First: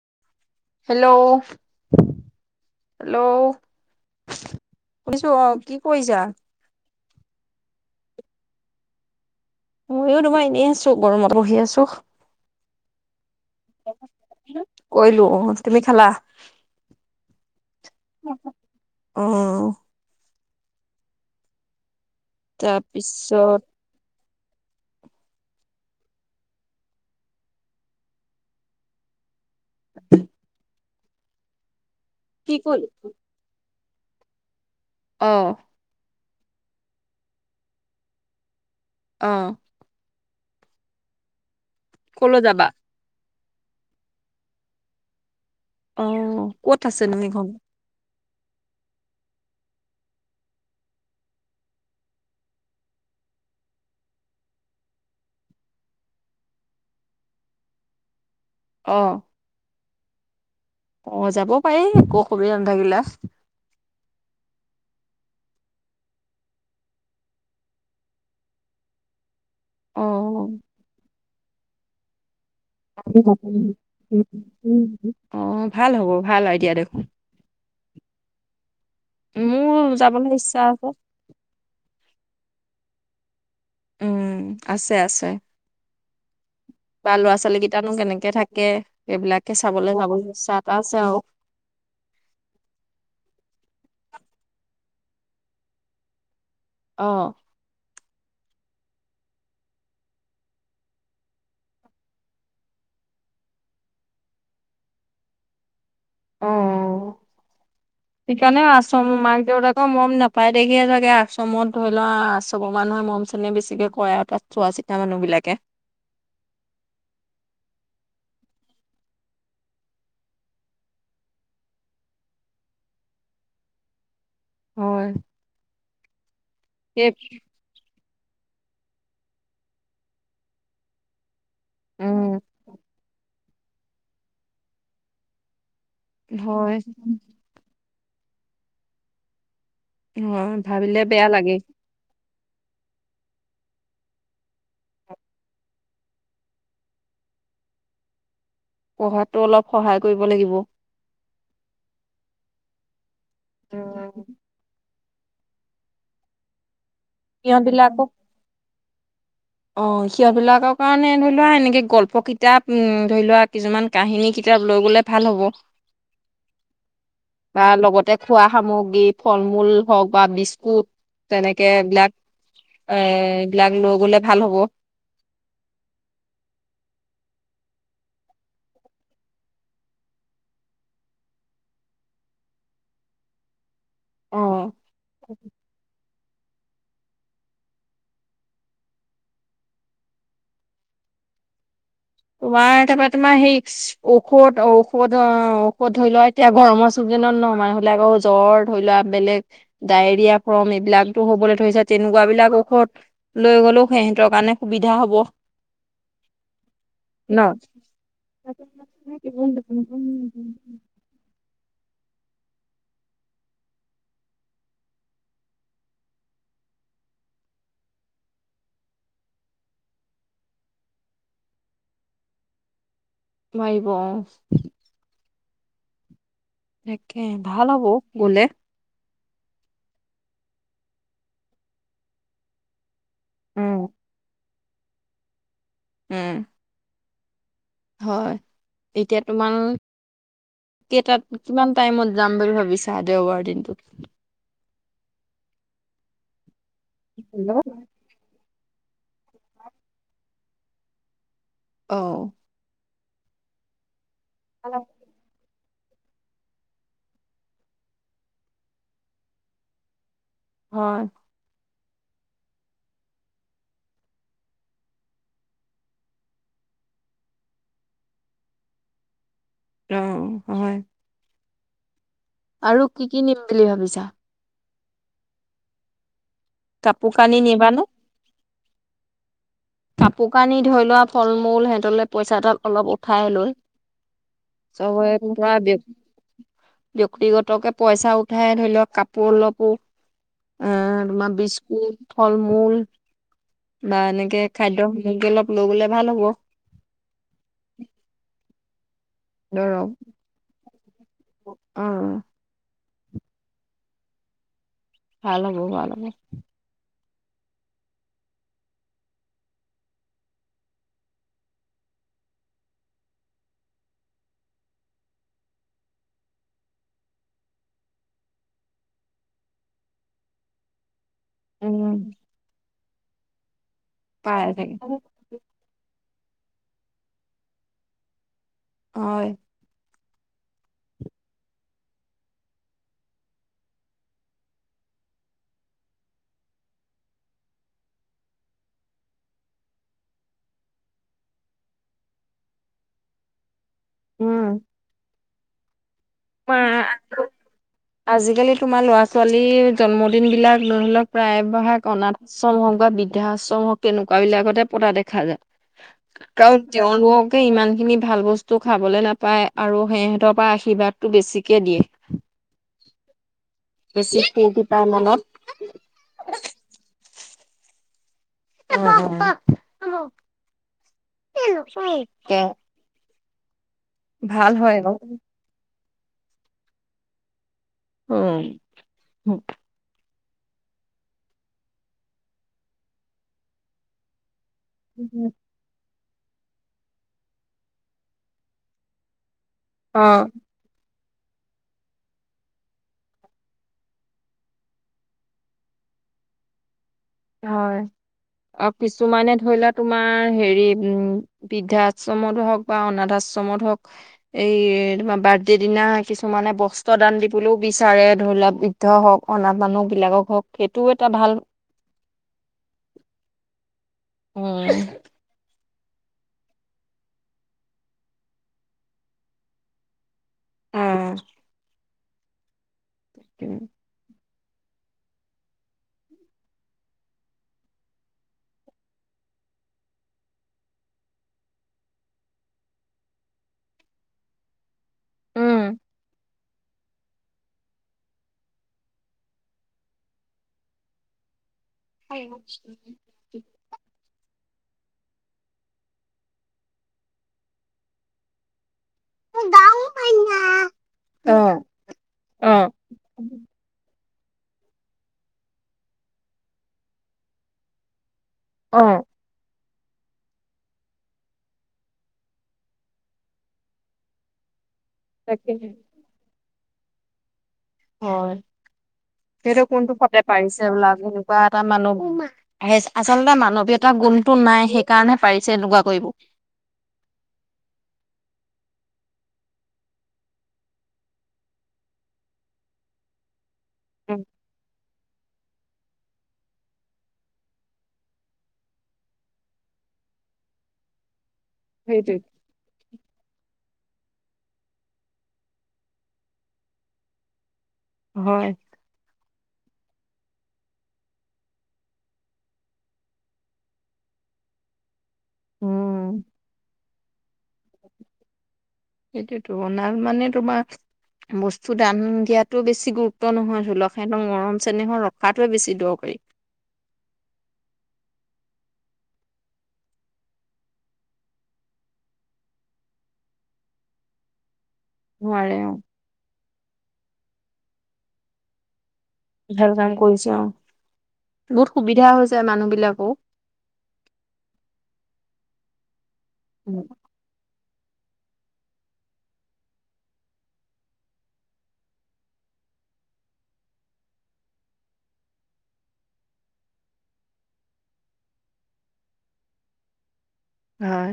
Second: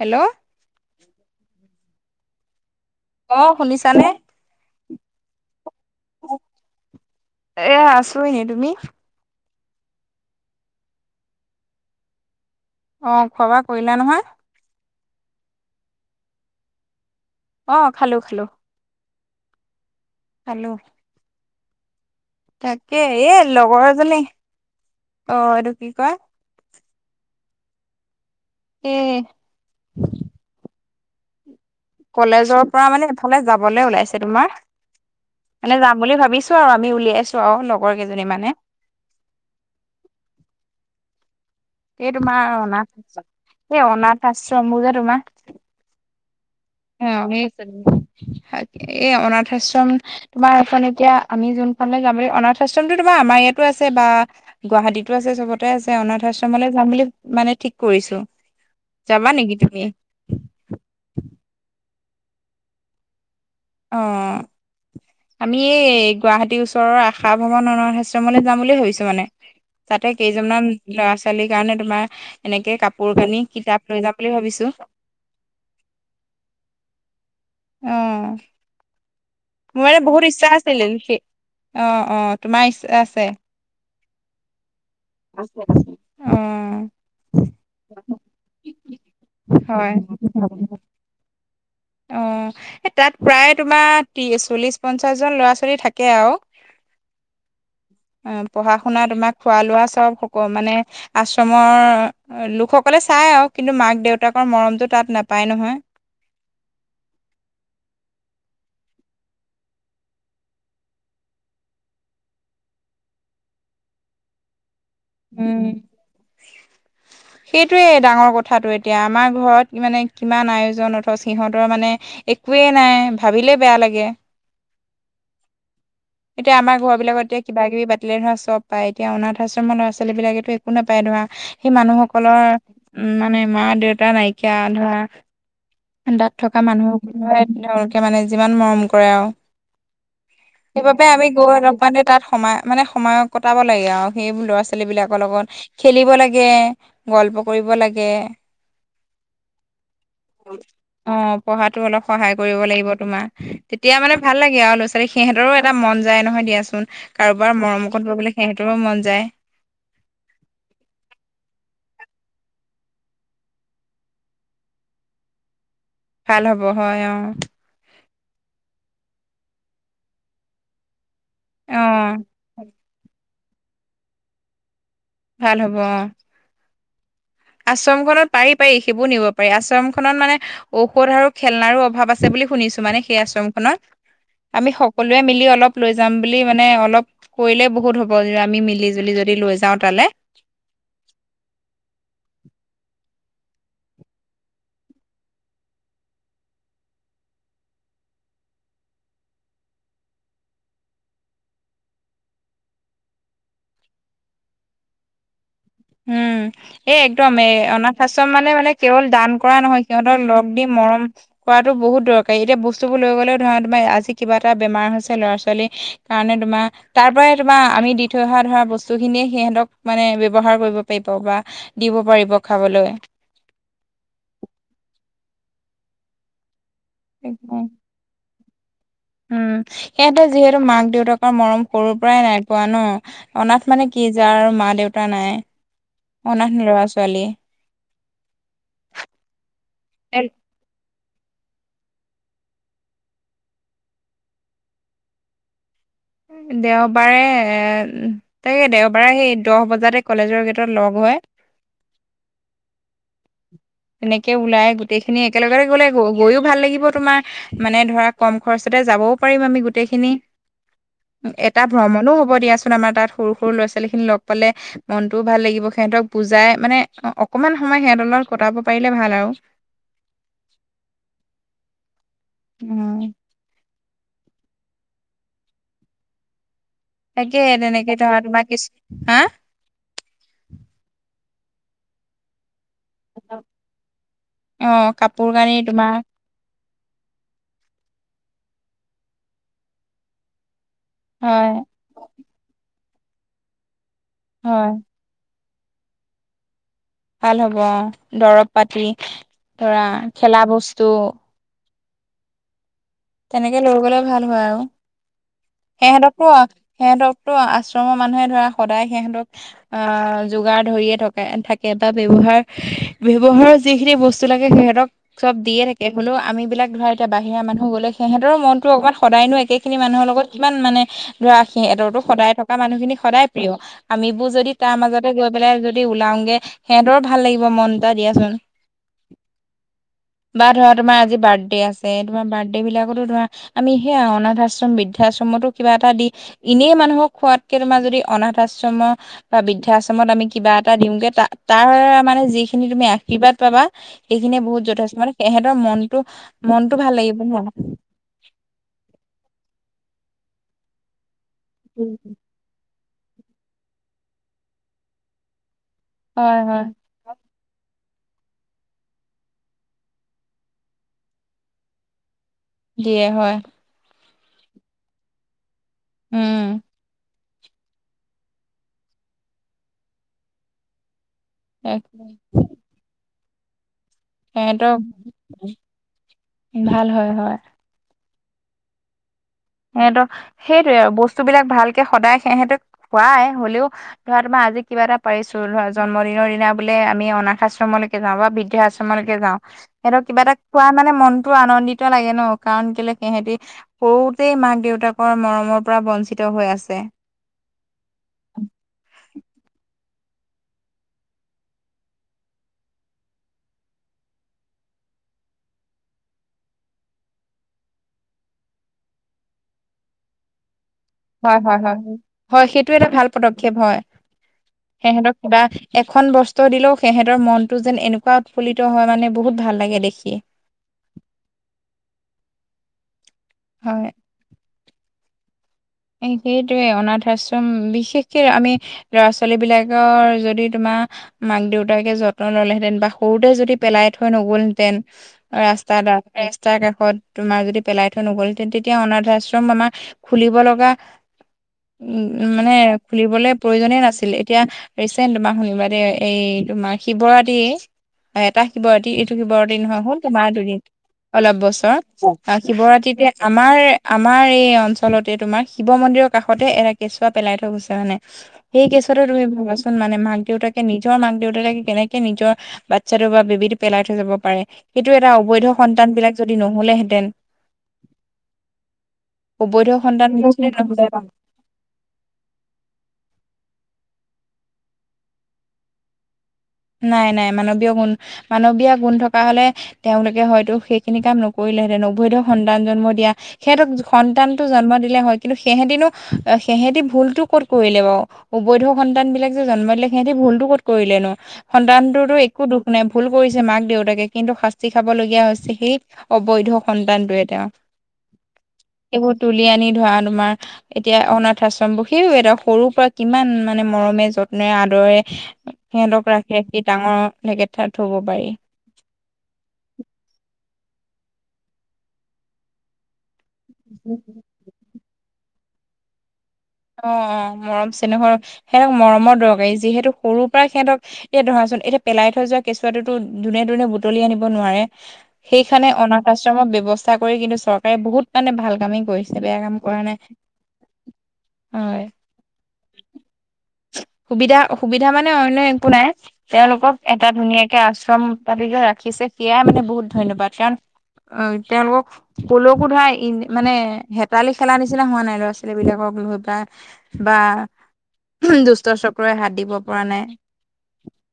Hello hello hello অ শুনিছানে শুনিছো অ' কি কৰিছা? এয়া আছো এনেই, তুমি? ময়ো তোমাৰ এনেই আছো, গৰমত বহি আছো। অ' খোৱা বোৱা কৰিলা নহয়? কৰিলো অ, তুমি খালা? অ' খালো খালো অ' খালো। তাকে এ তাৰপিছত লগৰ এজনী, অ' এইটো কি কয় এ [unintelligible] কি কলেজৰ কৰিল পৰা মানে এফালে যাবলৈ ওলাইছে তোমাৰ অ মানে যাম বুলি ভাবিছো আৰু আমি উলিয়াইছো আৰু লগৰ কেইজনী মানে। অ এই কলৈ তোমাৰ যাবা? অনাথ আশ্ৰম এই অনাথ আশ্ৰমবোৰ যে তোমাৰ অ ক'ত অ আছেনো ধেই সেইখন? আছে শাক এই অনাথ আশ্ৰম তোমাৰ এখন এতিয়া আমি যোনফালে যাম বুলি, অনাথ আশ্ৰমতো তোমাৰ আমাৰ ইয়াতো আছে বা গুৱাহাটীতো আছে চবতে আছে অনাথ আশ্ৰমলৈ যাম বুলি মানে ঠিক কৰিছো। অ যাবা নেকি তুমি? অ' যাব পাৰি একো অসুবিধা নাথাকিলে। অ আমি এই গুৱাহাটী ওচৰৰ আশা ভৱন অনাথ আশ্ৰমলৈ যাম বুলি ভাবিছো মানে। অ। তাতে কেইজনমান ল'ৰা ছোৱালীৰ কাৰণে তোমাৰ এনেকে কাপোৰ কানি, কিতাপ লৈ যাম বুলি ভাবিছো। অ' ভাল হ'ব ভাল আইদিয়া দেখোন। অ মোৰ মানে বহুত ইচ্ছা আছিল সে, অ'-অ' তোমাৰ ইচ্ছা আছে? উম, আছে আছে। উম, বা ল'ৰা ছোৱালী কেইটানো কেনেকে থাকে। সেইবিলাকে অ চাবলৈ যাবলৈ ইচ্ছা এটা আছে আৰু। অঁ' এই তাত প্ৰায় তোমাৰ ত্ৰিশ, চল্লিছ, পঞ্চাছজন ল'ৰা ছোৱালী থাকে আৰু। অঁ' অ', পঢ়া শুনা তোমাৰ খোৱা লোৱা চব সক মানে আশ্ৰমৰ লোকসকলে চাই আৰু, কিন্তু মাক দেউতাকৰ মৰমতটো তাত নাপায় নহয়। [inaudible] সেইকাৰণেও আশ্ৰম মাক দেউতাকৰ মৰম নাপায় দেখিয়ে চাগে আশ্ৰমত ধৰিলোৱা আশ্ৰমৰ মানুহে মৰম চেনেহ বেছিকে কৰে আৰু তাত চোৱা চিতা মানুহ বিলাকে। [inaudible] সেইটোৱেই ডাঙৰ কথাটো এতিয়া আমাৰ ঘৰত মানে কিমান আয়োজন, অথচ সিহঁতৰ মানে একোৱেই নাই, ভাবিলেই বেয়া লাগে। হয় এতিয়া আমাৰ ঘৰ সেই বিলাকত এতিয়া কিবা কিবি পাতিলে ধৰা চব পায়, এতিয়া অনাথ আশ্ৰমৰ ল'ৰা ছোৱালী বিলাকেতো একো নাপায় ধৰা। সেই মানুহসকলৰ উম উম মানে মা দেউতা নাইকিয়া ধৰা তাত থকা হয় মানুহবোৰে তেওঁলোকে মানে যিমান মৰম কৰে আৰু অ' ভাবিলে সেইবাবে আমি বেয়া গৈ লাগে। অলপ মানে তাত সোমায় মানে সময় কটাব লাগে আৰু সেইবোৰ ল'ৰা ছোৱা লী বিলাকৰ লগত খেলিব লাগে গল্প কৰিব লাগে। পঢ়াতো অলপ সহায় কৰিব লাগিব। অ' পঢ়াতো অলপ সহায় কৰিব লাগিব তোমাৰ তেতিয়া মানে ভাল লাগে আৰু। সিহঁতৰো এটা মন যায় নহয় দিয়াচোন কাৰোবাৰ সিহঁত মৰমঅকন বিলাকক লবলৈ সিহঁতৰো মন যায়। অ' সিহঁত বিলাকৰ কাৰণে ধৰি লোৱা এনেকে গল্প কিতাপ ধৰি লোৱা কিছুমান কাহিনী কিতাপ লৈ গ'লে ভাল হ'ব। ভাল হ'ব হয় অ'। তাৰ লগতে খোৱা সামগ্ৰী ফল মূল হওক বা বিস্কুট তেনেকে অ এইবিলাক। এবিলাক লৈ গলে ভাল হ'ব। ভাল হ'ব অ। আশ্ৰমখনত পাৰি পাৰি সেইবোৰ নিব পাৰি। আশ্ৰমখনত মানে ঔষধ আৰু খেলনাৰো অভাৱ আছে বুলি শুনিছোঁ মানে সেই আশ্ৰমখনত। অ আমি সকলোৱে মিলি অলপ লৈ যাম বুলি মানে অলপ কৰিলেই বহুত হ'ব আমি মিলি জুলি যদি লৈ যাওঁ তালৈ। তোমাৰ তাৰপৰা তোমাৰ সেই ঔষধ ঔষধ অ' ঔষধ ধৰি লোৱা এতিয়া গৰমৰ চিজনত ন মানুহ বিলাকৰ জ্বৰ ধৰি লোৱা বেলেগ ডায়েৰিয়া ফ্ৰৰ্ম এইবিলাকতো হ'বলৈ ধৰিছে তেনেকুৱা বিলাক ঔষধ লৈ গ'লেও সিহঁতৰ কাৰণে সুবিধা হ'ব। উম এ একদম ন এ অনাথ আশ্ৰম মানে মানে কেৱল দান কৰা নহয়, সিহঁতক লগ দি মৰম কৰাটো বহুত দৰকাৰী। এতিয়া বস্তুবোৰ লৈ গ'লেও ধৰা তোমাৰ আজি কিবা এটা বেমাৰ হৈছে ল'ৰা ছোৱালীৰ কাৰণে তোমাৰ তাৰ পৰাই তোমাৰ আমি দি থৈ অহা ধৰা বস্তু খিনিয়ে সিহঁত মানে ব্যবহাৰ কৰিব পাৰিব বা দিব পাৰিব খাবলৈ। পাৰিব অ' তাকে ভাল হ'ব গলে। উম সিহঁতে যিহেতু মাক -দেউতাকৰ মৰম সৰুৰ পৰাই নাই পোৱা ন অনাথ উম মানে কি যাৰ মা দেউতা নাই, অনাথ লৰা ছোৱালী। হয় এতিয়া তোমাৰ কেইটাত কিমান টাইমত যাম বুলি ভাবিছা, দেওবাৰৰ দিনটোত। দেওবাৰে এ তাকে দেওবাৰে সেই দহ বজাতে কলেজৰ গেটত লগ হয়। অ'। এনেকে ওলাই গোটেইখিনি একেলগতে গলে, গৈও ভাল লাগিব তোমাৰ মানে ধৰা কম খৰচতে যাবও পাৰিম আমি গোটেইখিনি। হয়। এটা ভ্ৰমণো হ'ব দিয়াচোন আমাৰ তাত সৰু সৰু ল'ৰা ছোৱালী খিনি লগ পালে। মনটোও ভাল লাগিব সিহঁতক বুজাই মানে অকমান সময় সিহঁতৰ লগত কটাব পাৰিলে ভাল আৰু। অ' হয়। আৰু কি কি নিম বুলি ভাবিছা? কাপোৰ কানি তাকে নিবানে? তেনেকে ধৰা তোমাৰ কিচো হা কাপোৰ কানি ধৰি লোৱা ফল মূল সিহঁতলে পইচা এটা অলপ ঠাই লৈ, অ চবৰে কাপোৰ কানি ধৰা। তোমাৰ ব্যক্তিগতকে পইচা উঠাই ধৰি লওঁক, কাপোৰ অলপো আ তোমাৰ হয় বিস্কুট, ফল মূল বা এনেকে হয় খাদ্য এনেকে অলপ লৈ গ'লে ভাল হ'ব। ভাল হ'ব দৰব পাতি ধৰা খেলা বস্তু। অ' তেনেকে লৈ গলে ভাল হয় আও, ভাল হ'ব ভাল হ'ব সিহঁতকো সিহঁতকতো আশ্ৰমৰ মানুহে ধৰা সদায় সিহঁতক আ যোগাৰ ধৰিয়ে থকা থাকে এটা ব্যৱহাৰ ব্যৱহাৰৰ যিখিনি ব বস্ত লাগে সিহঁতক চব দিয়ে থাকে, হ'লেও আমি বিলাক ধৰা এতিয়া বাহিৰা মানুহ গ'লে সিঁহতৰ মনটো অকণমান সদায়নো একে খিনি মানুহৰ লগত কিমান মানে, ধৰা উম সিহঁতৰো সদায় মানুহখিনি সদায় প্ৰিয় আমিবোৰ পাই যদি চাগে তাৰ মাজতে গৈ পেলাই যদি ওলাওগে, সিহঁতৰো ভাল লাগিব মনটা দিয়াচোন। হয়। বা ধৰা তোমাৰ আজি বাৰ্থডে আছে, তোমাৰ বাৰ্থডে বিলাক তো ধৰা আমি সেই অনাথ আশ্ৰম বৃদ্ধাশ্ৰমতো কিবা এটা দি এনেই মানুহক খোৱাতকে তোমাৰ যদি অনাথ আশ্ৰমৰ বা বৃদ্ধাশ্ৰমত আমি কিবা এটা দিওঁগে, তা তাৰ মানে যিখিনি তুমি আশীৰ্বাদ পাবা সেইখিনিয়ে বহুত উম যথেষ্ট মানে সিহঁতৰ মনটো মনটো ভাল লাগিব ন। আজিকালি তোমাৰ ল'ৰা ছোৱালীৰ জন্মদিন বিলাক, ধৰি লওক প্ৰায় ভাগ অনাথ আশ্ৰম হওক বা বৃদ্ধা আশ্ৰম হওক কেনেকুৱা বিলাকতে পতা দেখা যায়। হয় কাৰণ হয় তেওঁলোক কে ইমানখিনি ভাল বস্তু খাবলে নাপায় আৰু সিহঁতৰ পৰা আশীৰ্বাদটো বেছিকৈ দিয়ে। দিয়ে হয়। বেছি ফুৰ্টি পায় উম মনত। এক- [unintelligible] ভাল হেহেঁতক, হয় বাৰু ভাল হয় হয়। অ সিঁহতৰ সেইটোয়ে বস্তুবিলাক ভালকে সদায় সেহেঁতক, খুৱাই হলেও ধৰা তোমাৰ আজি কিবা এটা পাৰিছো ধৰা জন্মদিনৰ দিনা বোলে আমি অনাথ আশ্ৰমলৈকে যাওঁ বা বৃদ্ধা আশ্ৰমলৈক যাওঁ, সিহঁতক কিবা অ', এটা খোৱা মানে মনতো আনন্দিত লাগে ন, কাৰণ কেলে সিহেঁতি বহুত মাক দেউতাকৰ মৰমৰ পৰা বঞ্চিত হৈ আছে। হয় অ কিছুমানে ধৰি লোৱা তোমাৰ হেৰি উম বৃদ্ধা আশ্ৰমতো হওক বা অনাথ আশ্ৰমত হওক এই তোমাৰ বাৰ্থডে দিনা কিছুমানে বস্ত্ৰ দান দিবলৈও বিচাৰে ধৰিলোৱাক হওক অনাত মানুহ বিলাকক হওক সেইটোও এটা ভাল হয়-হয়-হয়-হয় সেইটো এটা ভাল পদক্ষেপ হয়। উম সিহঁতক কিবা এখন বস্তু দিলেও সিহঁতৰ মনটো যেন এনেকুৱা উৎফুল্লিত হয় মানে বহুত ভাল লাগে দেখি। অ। তাকে। হয়। সেইটোৱে অনাথ আশ্ৰম, বিশেষকে আমি ল'ৰা ছোৱালী বিলাকৰ যদি তোমাৰ মাক দেউতাকে যত্ন ল'লেহেঁতেন বা সৰুতে যদি পেলাই থৈ নগ'লহেতেন উম ৰাস্তা স্তাৰ কাষত তোমাৰ যদি পেলাই থৈ নগ'ল হেতেন, তেতিয়া অনাথ আশ্ৰম আমাৰ খুলিব লগা উ মানে খুলিবলে প্ৰয়োনে নাছিল। এতিয়া ৰিচেণ্ট তোমাক শুনিবা দে এই তোমাৰ শিৱৰাতি এটা শিৱৰাতি এইটো শিৱ নহয় হ'ল তোমাৰ দুদিন অ অলপ বছৰ, অ শিৱৰাত্ৰিতে আমাৰ আমাৰ এই অঞ্চলতে তোমাৰ শিৱ মন্দিৰৰ কাষতে এটা কেঁচুৱা পেলাই থৈ গৈছে মানে। সেই অ কেছুৱাতো তুমি ভাবাচোন, মানে মাক দেউতাকে নিজৰ মাক দেউতাকে কেনেকে নিজৰ বাচ্ছাটো বা বেবিতো পেলাই থৈ যাব পাৰে। সেইটো এটা অবৈধ তাকেহে সন্তান বিলাক যদি নহ'লেহেঁতেন হয় সেইটো অবৈধ কোনটো ফতে পাৰিছে সন্তান যিবিলাক এনেকুৱা এটা মানুহ আহ আচলতে মানৱীয়তাৰ গুণটো নাই সেইকাৰণহে পাৰিছে এনেকুৱা কৰিবো। নাই নাই মানৱীয় গুণ মানৱীয় গুণ থকা হ'লে তেওঁলোকে হয়তো সেইখিনি কাম নকৰিলেহেঁতেন। অবৈধ সন্তান জন্ম দিয়া সিহঁতক উম সন্তানটো জন্ম দিলে হয়, কিন্তু চিহঁতিনো সিহঁতি ভুলটো ক'ত কৰিলে বাৰু। অবৈধ সন্তান বিলাক যে জন্ম দিলে সিহঁতি ভুলতো ক'ত কৰিলে নো? সন্তানটোতো সেইটোৱে একো দুখ নাই। ভুল কৰিছে মাক দেউতাকে কিন্তু শাস্তি খাবলগীয়া হৈছে সেই অবৈধ সন্তানটোৱে তেওঁৰ। হয়। সেইবোৰ তুলি আনি ধৰা তোমাৰ এতিয়া অনাথ আশ্ৰমবোৰ সিও এটা সৰু পৰা কিমান মানে মৰমে, যত্নৰে, আদৰেৰে সিহঁতক উম ৰাখি ৰাখি ডাঙৰ তেনেকে ধৰা থবো পাৰি। সেইটোতো অনাথ মানে তোমাৰ বস্তু দান দিয়াটো বেছি গু তো নহয় ধৰি লওক, অ সিহঁতক মৰম চেনেহৰে ধৰি ৰখাতোৱে বেছি দৰকাৰী। অ অ মৰম চেনেহৰ সিহঁতক মৰমৰ দৰকাৰী, যিহেতু সৰুৰ পৰা সিহঁতক এতিয়া ধৰাচোন এতিয়া পেলাই থৈ যোৱা কেঁচুৱা টোতোনে ধ দুনে বুটলি আনিব নোৱাৰে। নোৱাৰে সেইখানে অ অনাথ আশ্ৰমৰ ব্যৱস্থা কৰি কিন্তু চৰকাৰে বহুত মানে ভাল কামেই কৰিছে। বেয়া ভাল কৰা কাম নাই কৰিছো অ, বহুত হয় সুবিধা হৈছে মানুহ বিলাকোৰো। সুবিধা, সুবিধা মানে অন্য একো নাই তেওঁলোকক এটা ধুনীয়াকে আশ্ৰম পাতি যে ৰাখিছে সেয়াই মানে বহুত ধন্যবাদ কাৰণ তেওঁলোকক পোলকো ধৰা ই মানে হেতালি খেলা নিচিনা হোৱা নাই ল'ৰা-ছোৱালী বিলাকক লৈ পেলাই বা দুষ্ট চক্ৰই হাত দিব পৰা নাই। হয়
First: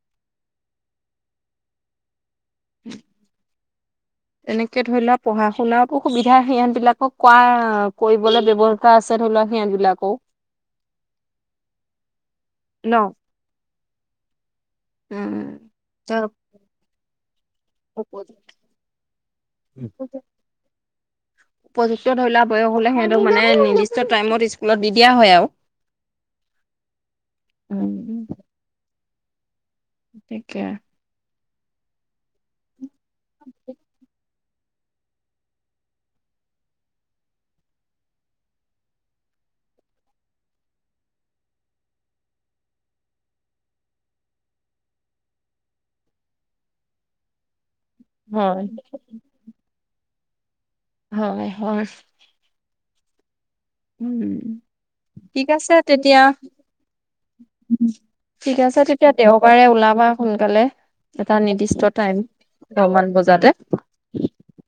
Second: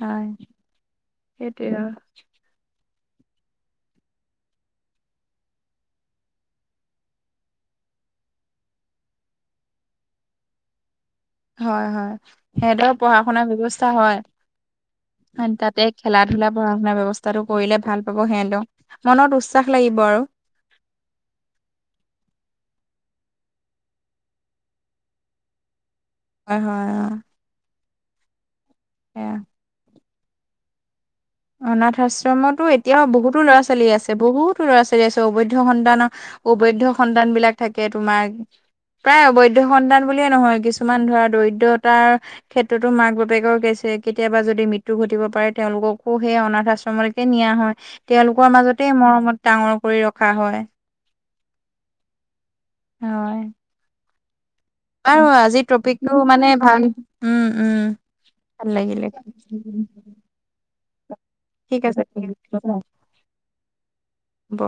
হয় সেইটোৱে আৱ [unintelligible] এনেকে ধৰিলোৱা পঢ়া-শুনাৰো সুবিধা সিহঁত বিলাকক কোৱা কৰিবলৈ ব্যৱ ত আছে ধৰিলোৱা সিহঁত বিলাকও হয় হয় ন সেতৰ পঢ়া শুনাৰ ব্যৱস্থা হয় উম তাতে খেলা-ধূলা, পঢ়া-শুনা ব্যৱস্থাটো কৰিলে ভাল পাব সিহঁতেও। মনত উৎসাহ লাগিব আৰু উপযুক্ত ধৰি লোৱা বয়স হলে সেতক মানে নিৰ্দিষ্ট টাইমত স্কুলত দি দিয়া হয় আও হয় হয় অ উম এয়া থিকে অনাথ আশ্ৰমতো এতিয়াও বহুতো ল'ৰা- ছোৱালী আছে বহুত তো ল'ৰা-ছোৱালী আছে অবৈধ সন্তানৰ অবৈধ সন্তান বিলাক থাকে তোমাৰ প্ৰায় অবৈধ সন্তান বুলিয়ে নহয় কিছুমান ধৰা দৰিদ্ৰতাৰ ক্ষেত্ৰতো মাক-বাপেকৰ গেইছে কেতিয়াবা যদি মৃত্যু ঘটিব পাৰে তেওঁলোকক আকো সেই অনাথ আশ্ৰমলৈকে নিয়া হয়। তেওঁলোকৰ হয় মাজতে মৰমত ডাঙৰ কৰি ৰখা হয়। হয় হয় হয় উম আৰু ঠিক আজিৰ আছে তেতিয়া টপিকটো মানে ভাল, উম উম ঠিক ভাল আছে লাগিলে তেতিয়া দেওবাৰে ওলাবা সোনকালে। এটা ঠিক নিৰ্দিষ্ট আছে টাইম ঠিক আছে, দহমান বজাতে হ'ব